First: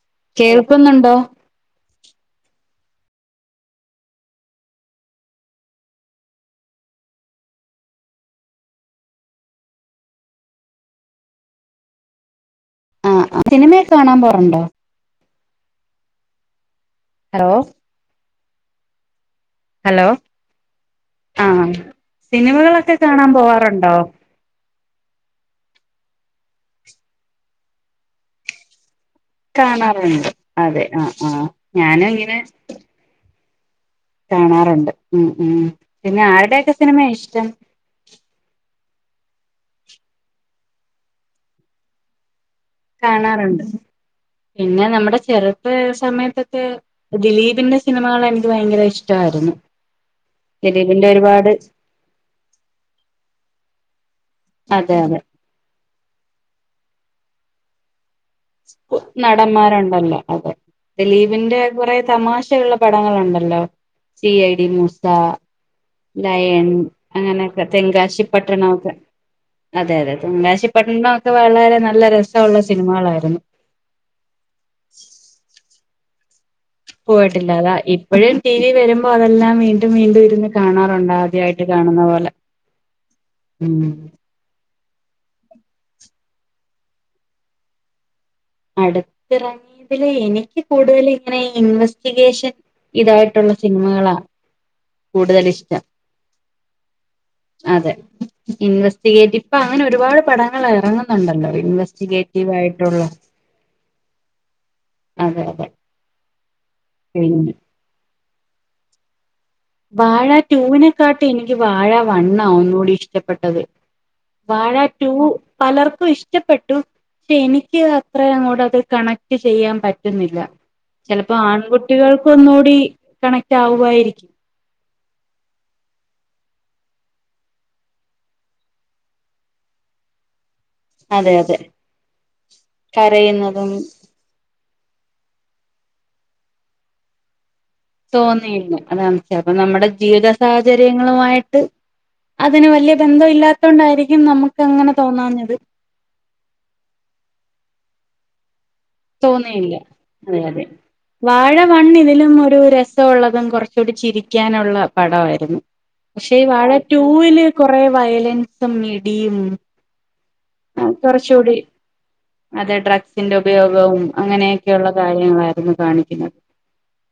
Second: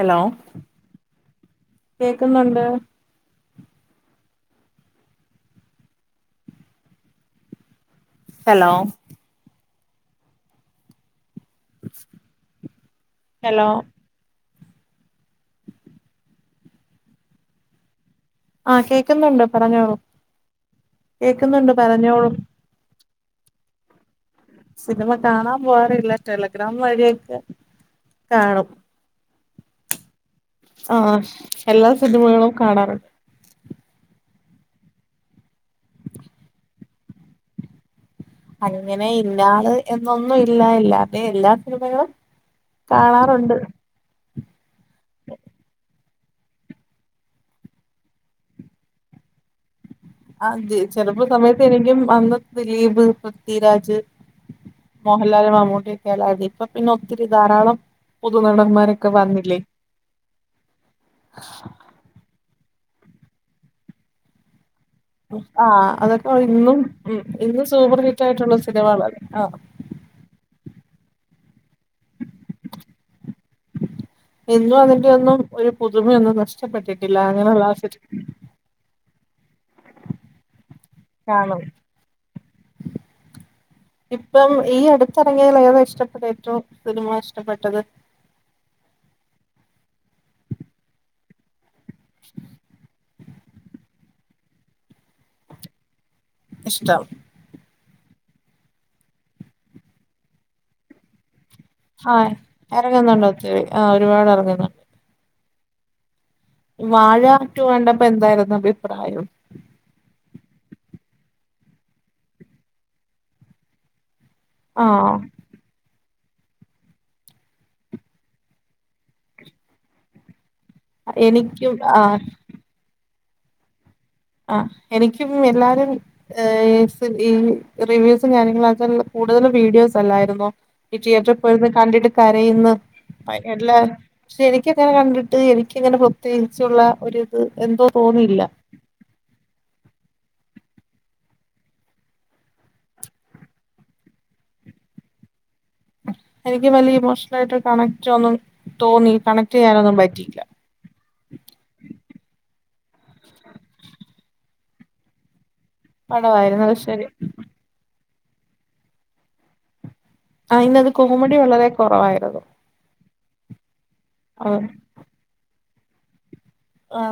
Hello കേൾക്കുന്നുണ്ടോ കേക്കുന്നുണ്ട് hello [inaudible] ആ അ ഹലോ സിനിമയൊക്കെ കാണാൻ പോറുണ്ടോ ഹലോ ആ കേക്കുന്നുണ്ട് പറഞ്ഞോളൂ ഹലോ കേക്കുന്നുണ്ട് പറഞ്ഞോളു ക്കെ കാണാൻ പോവാറുണ്ടോ സിനിമ കാണാൻ പോവാറില്ല ടെലഗ്രാം വഴിയൊക്കെ കാണും കാണാറുണ്ട് അതെ ആ ആ എല്ലാ ഞാനുങ്ങനെ സിനിമകളും കാണാറുണ്ട് കാണാറുണ്ട് മ് മ് പിന്നെ ആരുടെക്കെ സിനിമ യ ഇഷ്ടം അങ്ങനെ ഇന്നാള് എന്നൊന്നും ഇല്ല എല്ലാരുടെ എല്ലാ സിനിമകളും കാണാറുണ്ട് പിന്നെ നമ്മുടെ ചെറുപ്പ സമയത്തൊക്കെ ദിലീപിന്റെ സിനിമകൾ എനിക്ക് ഭയങ്കര ഇഷ്ടവാ യിരുന്നു ആത് ചെലപ്പോ സമയത്ത് എനിക്കും അന്ന് ദിലീപ് പൃഥ്വിരാജ് അതെ അതെ മോഹൻലാല് മമ്മൂട്ടി ഒക്കെ അല്ലതി ഇപ്പ പിന്നെ ഒത്തിരി ധാരാളം കു പുതുനടന്മാരൊക്കെ വന്നില്ലേ നടന്മാരുണ്ടല്ലോ അതെ. ദിലീപിന്റെ കുറെ തമാശയുള്ള പടങ്ങളൊണ്ടല്ലോ സി ഐ ഡി മൂസ ആ അതൊക്കെ ലയൺ ഇന്നും മ് അങ്ങനെയൊക്കെ ഇന്നും സൂപ്പർ ഹിറ്റായിട്ടുള്ള തെങ്കാശിപ്പട്ടണമൊക്കെ സിനിമകള- ആ അതെ അതെ തെങ്കാശി പട്ടണമൊക്കെ വളരെ നല്ല രസമുള്ള സിനിമകളായിരുന്നു ഇന്നും അതിന്റെറെ ഒന്നും ഒരു പുതുമയൊന്നും നഷ്ടപ്പെട്ടിട്ടില്ല പോയിട്ടില്ലാതാ അങ്ങനെയുള്ളസ് ഇപ്പോഴും ടി വി വരുമ്പോ അതെല്ലാം വീണ്ടും വീണ്ടും ഇരുന്ന് കാണാറുണ്ട് കാണും ആദ്യായിട്ട് കാണുന്ന പോലെ മ്മ് ഇപ്പം ഈ അടുത്ത്റങ്ങിയതിൽ ഏതാ ഇഷ്ടപ്പെട്ടത് ഏറ്റവും സിനിമ ഇഷ്ടപ്പെട്ടത് അടുത്തിറങ്ങിയതിൽ എനിക്ക് കൂടുതൽ ഇങ്ങനെ ഇൻവെസ്റ്റിഗേഷൻ ഇതായിട്ടുള്ള സിനിമകളാ കൂടുതൽ ഇഷ്ടം ഇഷ്ടം അതെ ഇൻവെസ്റ്റിഗേറ്റ് പ്പൊ അങ്ങനെ ഒരുപാട് പടങ്ങൾ ഇറങ്ങുന്നുണ്ടല്ലോ ഇൻവെസ് ആഹ് ഇറങ്ങുന്നുണ്ട ഒത്തിരി ആഹ് ഒരുപാട് ഇറങ്ങുന്നുണ്ട് അതെ അതെ പിന്നെ വാഴാറ്റു കണ്ടപ്പോ എന്തായിരുന്നു അഭിപ്രായം വാഴ ടുവിനെക്കാട്ടി എനിക്ക് വാഴ വണ്ണാ ഒന്നുകൂടി ഇഷ്ടപ്പെട്ടത് വാഴ ടു ആഹ് പലർക്കും ഇഷ് ഷ്ടപ്പെട്ടു ക്ഷെ എനിക്ക് അത്ര അങ്ങോട്ടത് കണക്ട് ചെയ്യാൻ പറ്റുന്നില്ല ചിലപ്പോ എനിക്കും ആഹ് ആൺകുട്ടികൾക്ക് ഒന്നുകൂടി കണക്ട് ആവുയിരിക്കും ആഹ് എനിക്കും എല്ലാരും ഏഹ് [unintelligible] ഈ റിവ്യൂസ് കരങ്ങള്ളൊക്കെ ആൾകാര് കൂടുതല് വീഡിയോസ് അല്ലായിന്നോ ഈ അതെ തിയേറ്ററി അതെ പോയിന്ന് കണ്ടിട്ട് കരയുന്ന് കരയുന്നതും എല്ലാ പക്ഷെ എനിക്ക് എങ്ങനെ കണ്ടിട്ട് എനിക്കങ്ങനെ പ്രത്യേകിച്ചുള്ള ഒരു ഇത് എന്തോ തോന്നിയില്ല അതണ് ചെലപ്പൊ നമ്മുടെ ജീവിത സാഹചര്യങ്ങളുമായിട്ട് അതിന് വലിയ ബന്ധം ഇല്ലാത്തോട് ണ്ടായിരിക്കും നമുക്ക് അങ്ങനെ തോന്നാഞത് എനിക്ക് വലിയ ഇമോഷണൽ ആയിട്ട് കണക്ട് ഒന്നും തോന്നി കണക്ട് ചെയ്യാനൊന്നും പറ്റിയില്ല വാഴവണ്ണ് ഇതിലും ഒരു രസമുള്ളതും കുറച്ചുകൂടി ചിരിക്കാനുള്ള പടവായിരുന്നു പക്ഷേ പടമായിരുന്നു വാഴ അത് ശരി ടൂവില് കുറെ വയലൻസും മടിയും ആഹ് ആ ഇന്നത് കോമഡി കുറച്ചുകൂടി വളരെ കുറവായിരുന്നു അതെ ഡ്രഗ് ഗ് ന്റെ ഉപയോഗവും അങ്ങനെയൊക്കെയുള്ള കാര്യങ്ങളായിരുന്നു കാണിക്കുന്നത്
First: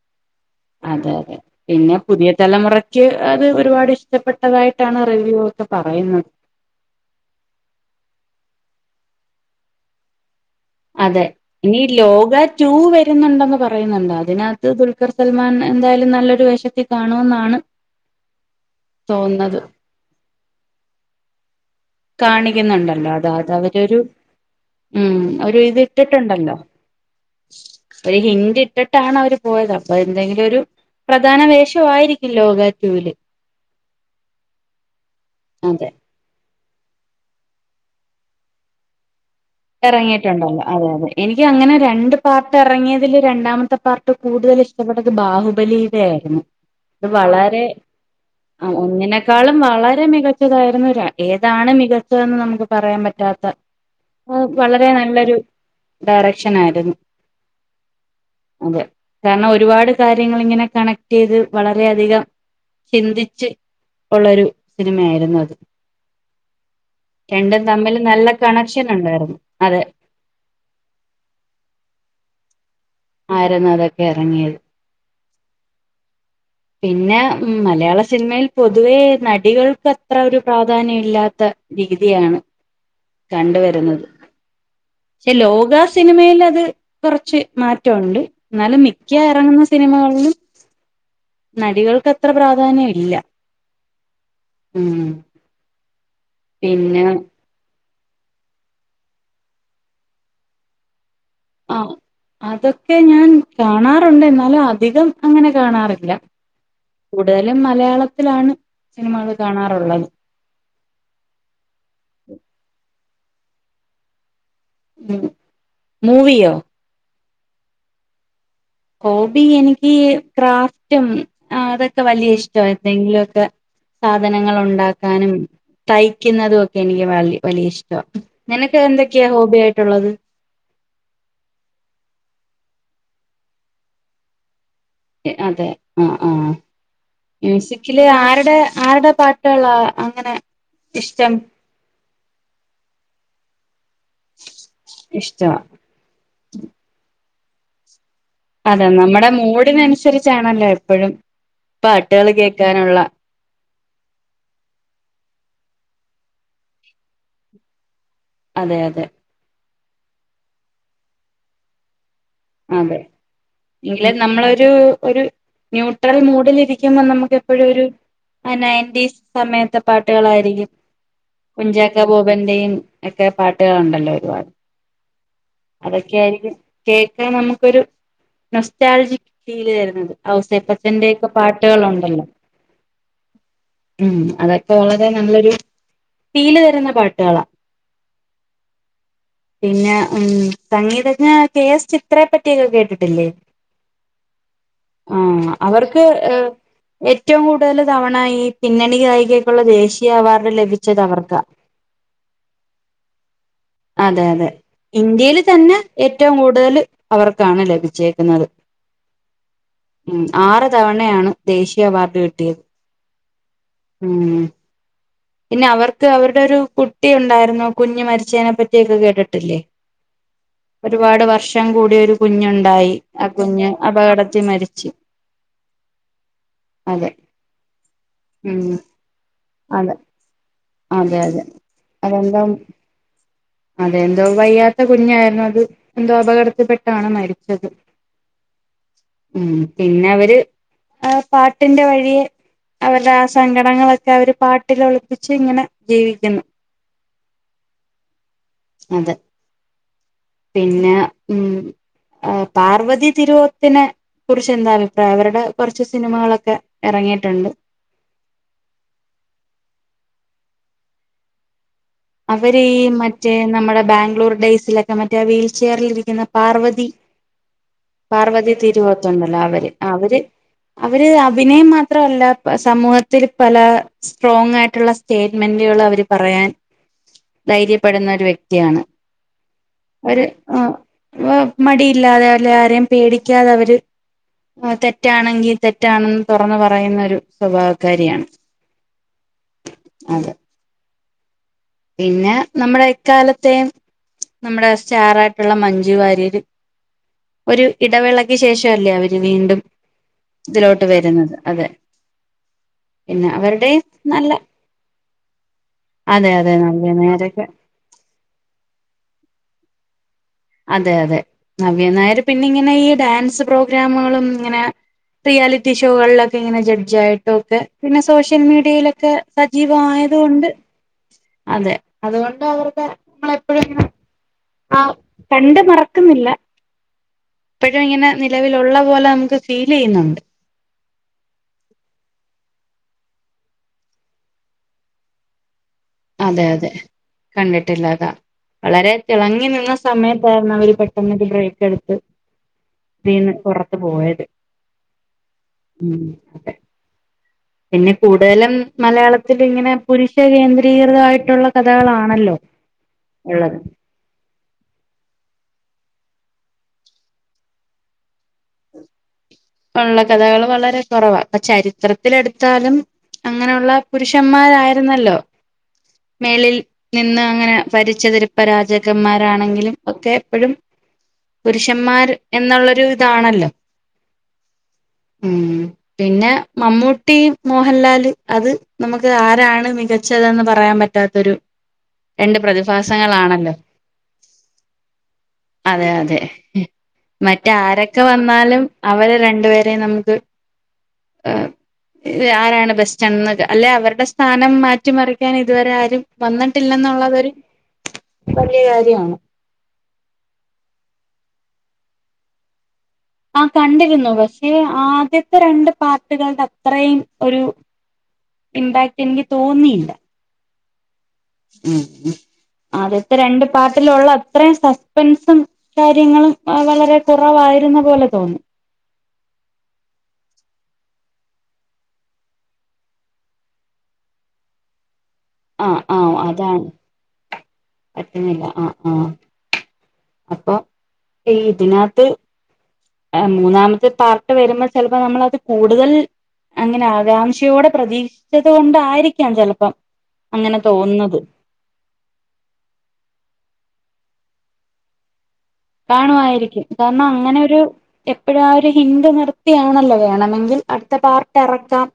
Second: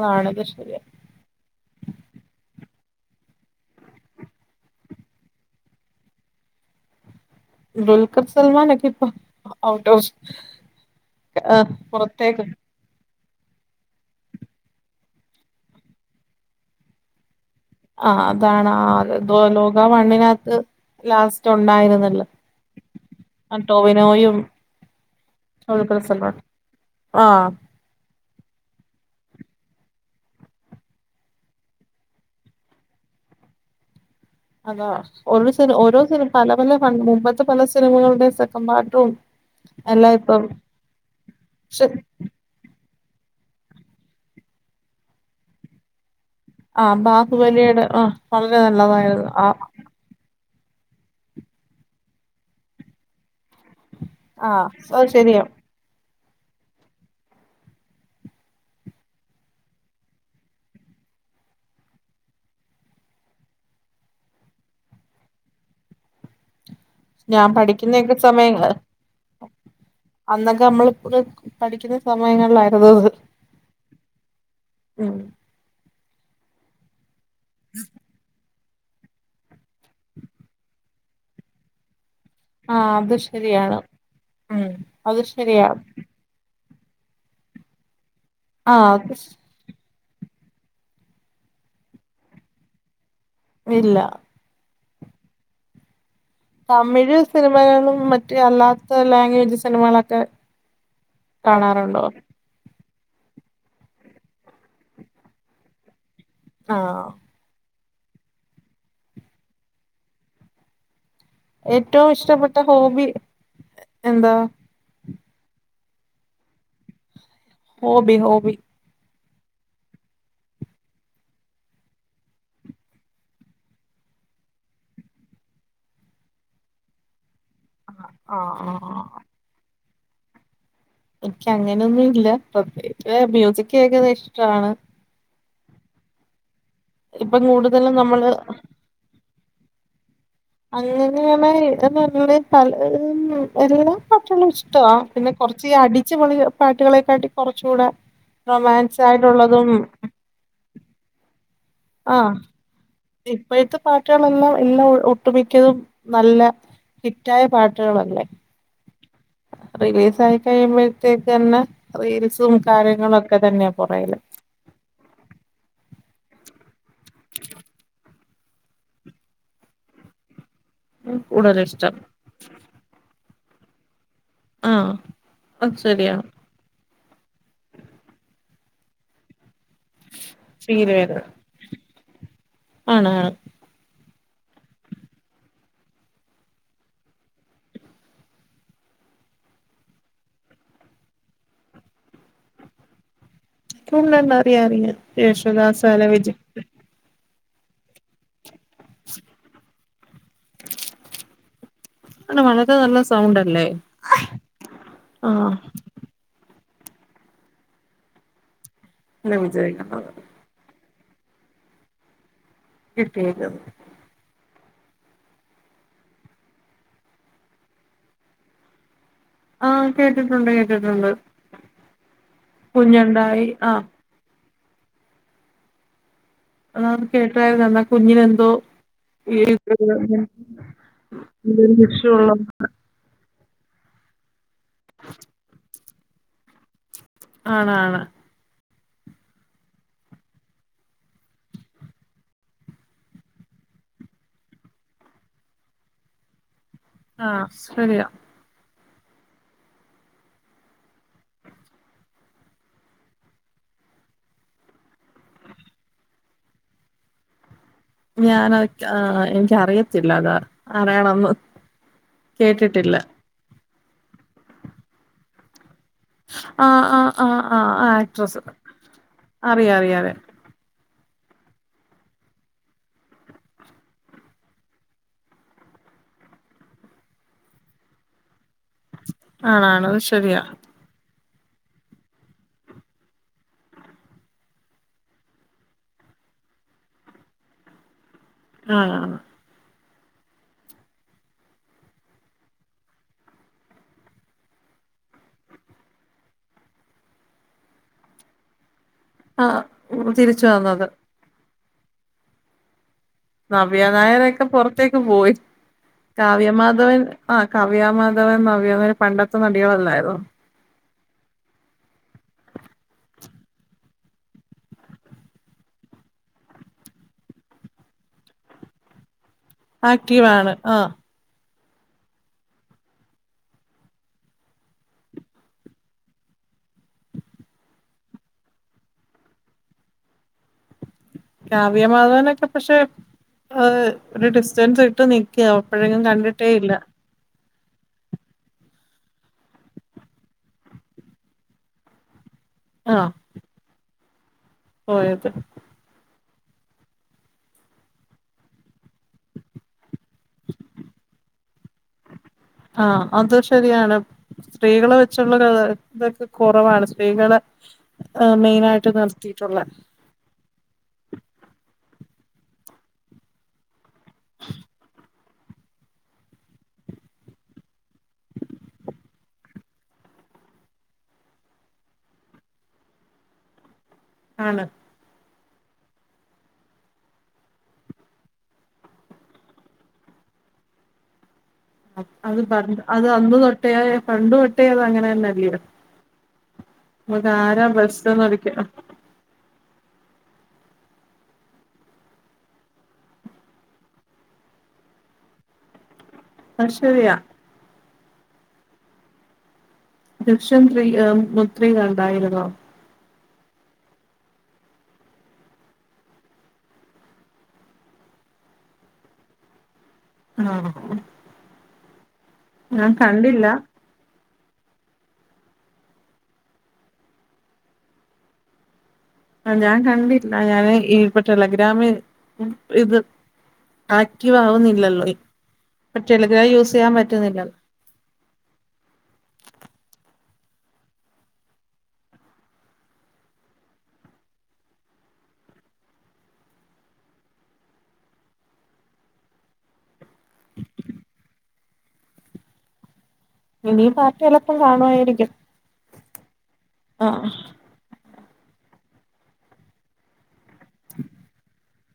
വാണങ്കി ശരിയാ അതെ അതെ പിന്നെ പുതിയ തലമുറക്ക് അത് ഒരുപാട് ഇഷ്ടപ്പെട്ടതായിട്ടാണ് റിവ്യൂ ഒക്കെ പറയുന്നെ ദുൽക്കർ സൽമാൻ ക്കിപ്പൊ ഔട്ട ഫ് അതെ ഇനി ലോക ടൂ വെ രുന്നുണ്ടെന്ന് പറയുന്നുണ്ട് അതിനകത്ത് ദുൽഖർ സൽമാൻ എന്തായാലും നല്ലൊരു വേശത്തി കാണുമെന്നാണ് ആഹ് അതാണ് ആ തോന്നുന്നത് ലോക വണ്ണിനകത്ത് ലാസ്റ്റ് ഉണ്ടായിരുന്ന് കാണിക്കുന്നുണ്ടല്ലോ അത അത് അവരെ രു ഉം ഒര് ഇത് ഇട്ടിട്ടുണ്ടല്ലോ ആഹ് ട്രേ ഹിന്ദി ഇട്ടിട്ടാണ് അവര് പോയത് അപ്പൊ എന്തെങ്കിലും ഒരു പ്രധാന വേഷം ആയിരിക്കും ലോകാ ടൂവില് അതാ ഓ സിന അതെ ഓരോ സിനിമ പല പല പ മുമ്പത്തെ പല സിനിമകളുടെ സെക്കൻ പാട്ടും ഇറങ്ങിയിട്ടുണ്ടല്ലോ അതെ അതെ എനിക്ക് അങ്ങനെ പക്ഷെ രണ്ട് പാർ ട്ട് ഇറങ്ങിയതില് രണ്ടാമത്തെ പാർട്ട് കൂടുതൽ ഇഷ്ടപ്പെട്ടത് ബാഹുബലിയുടെ ആയിരുന്നു ആഹ് അത് വളരെ ബാഹുബലിയുടെ ആഹ് വളരെ ആ നല്ലതായിരുന്നു ഒന്നിനെക്കാളും ആഹ് വളരെ മിക ച്ചതായിരുന്നു ര ഏതാണ് മികച്ചതെന്ന് നമുക്ക് പറയാൻ പറ്റാത്ത അത് ആഹ് വളരെ അത് നല്ലൊരു ശരിയാ ഡയറക്ഷനാരുന്നു അതെ കാരണം ഒരുപാട് കാര്യങ്ങളിങ്ങനെ കണക്ട് ചെയ്ത് വളരെയധികം ചിന്തിച്ച് ഒള്ളൊരു സിനിമ ആരുന്നു അത് ഞാൻ രണ്ടും തമ്മിൽ പഠിക്കുന്നൊക്കെ നല്ല സമയങ്ങള് കണക്ഷൻ ഉണ്ടായിരുന്നു അതെ അന്നൊക്കെ നമ്മളു പു പഠിക്കുന്ന സമയങ്ങളിലായിരുന്നത് ആരുന്നു അതൊക്കെ എറങ്ങിയത് ഉം പിന്നെ മം മലയാള സിനിമയിൽ പൊതുവേ നടികൾക്കത്ര ഒരു പ്രാധാന്യം ഇല്ലാത്ത രീതിയാണ് ആഹ് അത് ശരിയാണ് കണ്ടുവരുന്നത് ഉം അത് ശരിയാണ് സിനിമേലത് കുറച്ച് മാറ്റൊണ്ട് എന്നാലും ആഹ് മിക്ക അത് ശ- എറങ്ങുന്ന സിനിമകളിലും നടികൾക്കത്ര പ്രാധാന്യം ഇല്ല ഇല്ല ഉം പിന്നെ തമിഴ് സിനിമകളും മറ്റ് അല്ലാത്ത ലാഗ്വേജ് സിനിമകളൊക്കെ ആ കാണാറുണ്ടോ അതൊക്കെ ഞാൻ കാണാറുണ്ട് എന്നാലും അധികം അങ്ങനെ കാണാറില്ല ആണോ കൂടുതലും മലയാളത്തിലാണ് സിനിമകള് കാണാറുള്ളത് ഏറ്റവും ഇഷ്ടപ്പെട്ട ഹോബി എന്താ ഉം മൂവിയോ ഹോബി ഹോബി ഹോബി എനിയ്ക്കേ ക്രാഫ്റ്റും അതൊക്കെ വലിയ ഇഷ്ടാ എന്തെങ്കിലൊക്കെ സാധനങ്ങൾ ഒണ്ടാക്കാനും തയ്ക്കുന്നതും ഒക്കെ എനിക്ക് വലിയ ഇഷ്ട്ട് ആഹ് നിനക്ക് ആഹ് ആഹ് എന്തൊക്കെയാ ഹോബി ആയിട്ടുള്ളത് എനിയ്ക്ക് അങ്ങനെയൊന്നും ഇല്ല പ്രത്യേകിച്ച് മ്യൂസിക് കേക്കുന്നെ ഇഷ്ടാണ് അതെ ആഹ് ആഹ് ഇപ്പം കൂടുതലും മ്യൂസിക്കില് നമ്മള് ആരുടെ ആരുടെ പാട്ടുള്ളാ അങ്ങനെ ഇഷ്ടം അങ്ങനെയാണ് ഏതെന്നു പറഞ്ഞാലേ പല എല്ലാ പാട്ടുകളും ഇഷ്ടാ പിന്നെ ഇഷ്ട കൊറച്ചീ അടിച്ചു പൊളി പാട്ടുകളെക്കാട്ടി കുറച്ചൂടെ അതെ നമ്മടെ മൂഡിനനുസരിച്ചാണല്ലോ എപ്പഴും പാട്ടുകൾ കേൾക്കാനുള്ള ഇപ്പയത്തെ പാട്ടുകളെല്ലാം എല്ലാം ഒട്ടുമിക്കതും നല്ല ഹിറ്റായ പാട്ടുകളല്ലേ അതെ അതെ റിലീസായി കഴിയുമ്പഴത്തേക്കന്നെ റീൽസും അതെ കാര്യങ്ങളും ഒക്കെ തന്നെയാ എങ്കിലും പോറകിലെ നമ്മളൊരു ഒരു ന്യൂട്രൽ മൂഡിലിരിക്കുന്നാ നമുക്ക് എപ്പഴും ഒരു അഹ് നയന്റീസ്‌ സമയത്തെ പാട്ടുകളായിരിക്കും കൂടുതൽ ഇഷ്ടം കുഞ്ചാക്കോ ബോബൻന്റെയും എക്കെ പാട്ടുകളുണ്ടല്ലോ ഒരുപാട് ആഹ് അത് ശരിയാ അതൊക്കെയായിരിക്കും കേക് ക്കേ നമുക്കൊരു നൊസ്ൾസ്റ്റാജിക് ഫീലു തരുന്നത് ഔസേപ്പച്ചന്റെയൊക്കെ പാട്ട് ട്ടുകളുണ്ടല്ലോ ആണെ ആണ് ഉം അതൊക്കെ വളരെ നല്ലൊരു ഫീലു തരുന്ന പാട്ടുകളാ പിന്നെ ഉം സംഗീതജ്ഞ കെ എസ് ചിത് ത്രേ പറ്റിയൊക്കെ കേട്ടിട്ടില്ലേ അറിയാം അറിയാം ആഹ് യേശുദാസെ അവർക്ക് വിജയ് ഏഹ് ഏറ്റവും കൂടുതൽ തവണ ഈ പിന്നണി ഗായികക്കുള്ള ദേശീയ അവാർഡ് ലഭിച്ചത് അവർക്ക അ വളരെ നല്ല സൗണ്ടല്ലേ അതെ ഇന്ത്യയിൽ ആഹ് തന്നെ ഏറ്റവും കൂടുതൽ അവർക്കാണ് ലഭിച്ചേക്കുന്നത് ഉം [unintelligible] ആറ് തവണയാണ് ദേശീയ അവാർഡ് കിട്ടിയത് കിട്ടിയത് ഉം പിന്നെ അവർക്ക് അവരുടെ ഒരു കുട്ടി ഉണ്ടായിരുന്നു കുഞ് മരിച്ചതിനെപ്പറ്റിയൊക്കെ കേട്ടിട്ടു ആഹ് കേട്ടിട്ടുണ്ട് കേട്ടിട്ടുണ്ട് ഒരുപാട് വർഷം കൂടി ഒരു കുഞ്ഞുണ്ടായി ആ കുഞ്ഞുണ്ടായി കുഞ്ഞ് ആഹ് അപകടത്തിൽ മരിച്ച് എന്ന അതെ കേട്ടായിരുന്നു എന്നാ കുഞ്ഞിന എന്തോ ഉം അതെ അതെ അതെ അതെന്താ അതെന്തോ വയ്യാത്ത കുഞ്ഞായിരുന്നു അത് എന്തോ അപകടത്തിൽപ്പെട്ടാണ് മ ആണാണ് ഉം പിന്നെ അവര് ആഹ് പാട്ടിന്റെ വഴിയെ അവരുടെ ആ സങ്കടങ്ങളൊക്കെ അവര് പാട്ടിലൊള ച്ച് ഇങ്ങനെ ജീവിക്കുന്നു ആഹ് ശരിയാ അതെ പിന്നെ ഉം ആഹ് പാർവതി തിരുവോത്തിനെ കുറച്ച് എന്താ അഭിപ്രായം അവരുടെ കുറച്ച് സിനിമകളൊക്കെ ഇറങ്ങിയിട്ടുണ്ട് ഞാന എനിക്കറിയത്തില്ല അതാ അറിയണംന്ന് അവര് മറ്റേ നമ്മുടെ ബാംഗ്ലൂർ ഡേയ്സിലൊക്കെ മറ്റേ വീൽ ചെയെറിൽ ഇരിക്ക ുന്ന പാർവതി ആഹ് ആഹ് ആഹ് ആഹ് ആ ആക്ട്രസ് പാർവതി തിരുവോത്തുണ്ടല്ലോ അവര് അറിയാം അറിയാം അവര് അറിയാം അവര് അഭിനയം മാത്രമല്ല സമൂഹത്തിൽ പല സ്ട്രോങ് ആയിട്ടുള്ള സ് സ്റ്റേറ്റ്മെന്റുകള് അവര് പറയാൻ ധൈര്യപ്പെടുന്ന ഒരു വ്യക്തിയാണ് ആണാണ് അത് അവര് ശരിയാ ആ ഓ മടിയില്ലാതെ അല്ല ആരെയും പേടിക്കാതെ അവര് തെറ്റാണെങ്കി തെറ്റാണെന്ന് തുറന്ന് പറയുന്ന ഒരു സ്വഭാവക്കാരിയാണ്. ആഹ് അതെ.. പിന്നെ നമ്മടെ എക്കാലത്തെയും നമ്മടെ സ്റ്റാറായിട്ടുള്ള മഞ്ജു വാര്യര് ഒരു ഇടവേളക്ക് ശേഷ അല്ലേ അവര് വീണ്ടും ആഹ് തിരിച്ചു ഇതിലോട്ട് വന്നത് വരുന്നത് അതെ.. പിന്നെ അവരുടെയും നവ്യ നല്ല നായരൊക്കെ പുറത്തേക്ക് പോയി അതെ അതെ നല്ല കാവ്യമാധവൻ നേരൊക്കെ ആഹ് ക കാവ്യാമാധവൻ നവ്യ നായർ പണ്ടത്തെ നടികൾ അല്ലായിരുന്നോ? അതെ അതെ നവ്യ നായര് പിന്നെ ഇങ്ങനെ ഈ ഡാൻസ് പ്രോഗ്രാമുകളും ഇങ്ങനെ റിയാലിറ്റി ഷോകളിലൊക്കെ ഇങ്ങനെ ജഡ്ജ് ആയിട്ടുക്കെ പിന്നെ സോഷ്യൽ മീഡിയയിലൊക്കെ സജീവായതുകൊണ്ട് ആക്റ്റീവാണ് ആഹ് അതെ അതുകൊണ്ട് അവരുടെ നമ്മളേപ്പോഴുംങ്ങനെ ആ കണ്ട് മറക്കുന്നില്ല. എപ്പോഴും ഇങ്ങനെ നിലവിലൊള്ള പോലെ നമുക്ക് ഫീൽ ചെയ്യുന്നുണ്ട്. കാവ്യമാധവാനൊക്കെ പക്ഷെ ഒരു ഡിസ്റ്റൻസ് ഇട്ട് നി ക്ക്യാ പ്പഴെങ്ങും അതെ കണ്ടിട്ടേ ഇല്ല. അതെ കണ്ടിട്ടില്ലാതാ വളരെ തിളങ്ങി നിന്ന സമയത്തായിരുന്നു അവര് പെട്ടെന്നൊര് ബ്രേക്ക് എടുത്ത് ആഹ് ഇതീന്ന് പൊറത്ത് പോയത്. പോയത്. ഉം പിന്നെ കൂടുതലും മലയാളത്തിൽ ഇങ്ങനെ പുരുഷ കീ കൃതമായിട്ടുള്ള കഥകളാണല്ലോ ആഹ് അത് ഇള്ളത്. ശരിയാണ് സ്ത്രീകളെ വെച്ചുള്ളര് ഇതൊക്കെ കൊറവാണ് സ്ത്രീകള് ആഹ് മെയിനായിട്ട് നിർത്തിയിട്ടുള്ളെ ഉള്ള കഥകള് വളരെ കൊറവാ. ഇപ്പ ചരിത്രത്തിലെടുത്താലും അങ്ങനെയുള്ള.. പുരുഷന്മാരായിരുന്നല്ലോ? മേളിൽ നിന്ന് അങ്ങനെ ഭരിച്ചത് ഇപ്പ രാജാക്കന്മാരാണെങ്കിലും ഒക്കെ എപ്പഴും. പുരുഷന്മാർ എന്നുള്ളൊരു ഇതാണല്ലോ ആണ്. ഉം പിന്നെ മമ്മൂട്ടി മോഹൻലാല് അത് നമുക്ക് ആരാണ് മികച്ചതെന്ന് പറയാൻ പ റ്റാത്തൊരു രണ്ട് അത് പണ്ട് അത് അന്ന് പ്രതിഭാസങ്ങളാണല്ലോ. തൊട്ടേ പണ്ട് തൊട്ടേ അത് അങ്ങനെ തന്നെല്ലയോ അതെ അതെ. നമുക്ക് ആരാ മറ്റാരൊക്കെ ബെസ്റ്റ്ന്ന് വന്നാലും ഒരിക്കലും അവര് രണ്ടുപേരേം നമുക്ക് ഏഹ് ആരാണ് ബസ്റ്റ് എന്ന്. അല്ലെ അവരുടെ സ്ഥാനം മാറ്റിമറിക്കാൻ ഇതുവരെ ആരും. അത് ശരിയാ വന്നിട്ടില്ലെന്നുള്ളതൊരു വലിയ കാര്യവാണ്. ദൃശ്യം ത്രീ ഏഹ് ത്രീ കണ്ടായിരുന്നോ? ആഹ് കണ്ടിരുന്നു. പക്ഷെ ആദ്യത്തെ രണ്ട് പാർട്ടികളുടെ അത്രയും ഒരു ഇമ്പാക്ട് എനിക്ക് തോന്നിയില്ല. ആഹ് ഒ [unintelligible] ഉം ഉം ആദ്യത്തെ രണ്ട് കണ്ടില്ല പാർ ട്ടിലുള്ള അത്രയും സസ്പെൻസും കാര്യങ്ങളും വളരെ കുറവായിരുന്ന പോലെ തോന്നും. ആഹ് ഞാൻ കണ്ടില്ല. ഞാന് ഈ ടെലഗ്രാമി ഇത് ആക്റ്റീവ് ആവുന്നില്ലല്ലോ. ആ ആ ഇപ്പ ടെലഗ്രാം അതാണ് യൂസ് ചെയ്യാൻ പറ്റുന്നില്ല. പറ്റുന്നില്ല. ആഹ് ആഹ് അപ്പൊ ഈ ഇതിനിത്ത് മൂന്നാമത്തെ പാർട്ട് വരുമ്പോൾ ചിലപ്പോ നമ്മളത് കൂടുതൽ അങ്ങനെ ആകാംക്ഷയോടെ പ്രതീക്ഷിച്ചത് കൊണ്ടായിരിക്കാം ചിലപ്പം അങ്ങനെ തോന്നുന്നത്. ഇനി പാർട്ട് ചിലപ്പം കാണുവായിരിക്കും. കാണുവായിരിക്കും. കാരണം അങ്ങനെ ഒരു എപ്പോഴും ആഹ് ഒരു ഹിൻ്റ് നിർത്തിയാണല്ലോ വേണമെങ്കിൽ അടുത്ത പാർട്ട് എറക്കാം.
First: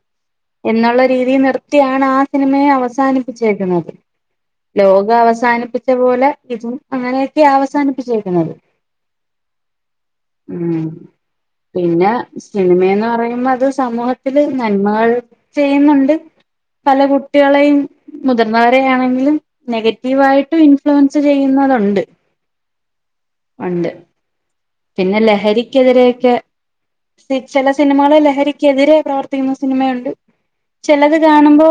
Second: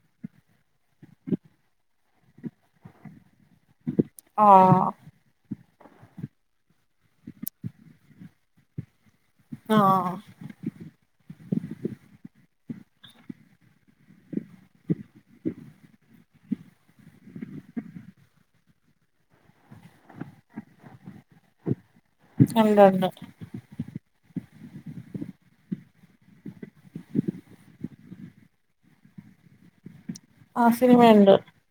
എന്നുള്ള രീതിയിൽ നിർത്തിയാണ് ആഹ് സിനിമയും അവസാനിപ്പിച്ചേക്കുന്നത്. ആഹ് ലോക അവസാനിപ്പിച്ച പോലെ ഇതും അങ്ങനെയൊക്കെയാ അവസാനിപ്പിച്ചേക്കുന്നത്. ആഹ് ആഹ് ഉം പിന്നെ സിനിമയെന്ന് പറയുമ്പോ അത് സമൂഹത്തില് നന്മകൾ ചെയ്യുന്നുണ്ട് പല കുട്ടികളെയും മുതിർന്നവരെ ആണെങ്കിലും നെഗറ്റീവായിട്ടും ഇൻഫ്ലുവൻസ് ചെയ്യുന്നതുണ്ട്. ഉണ്ട് ഉണ്ട്. ഉണ്ട്. പിന്നെ ലഹരിക്കെതിരെയൊക്കെ ചെല സിനിമകള് ലഹരിക്കെതിരെ പ്രവർത്തിക്കുന്ന സിനിമയുണ്ട്. ആ ചിലത് സിനിമയുണ്ട് കാണുമ്പോ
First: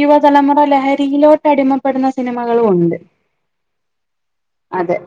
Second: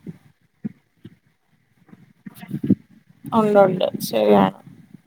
യുവതലമുറ ലഹരിയിലോട്ട് അടിമ പ്പെടുന്ന സിനിമകളും ഉണ്ട്. ഉണ്ടുണ്ട് ശരിയാണ് അതെ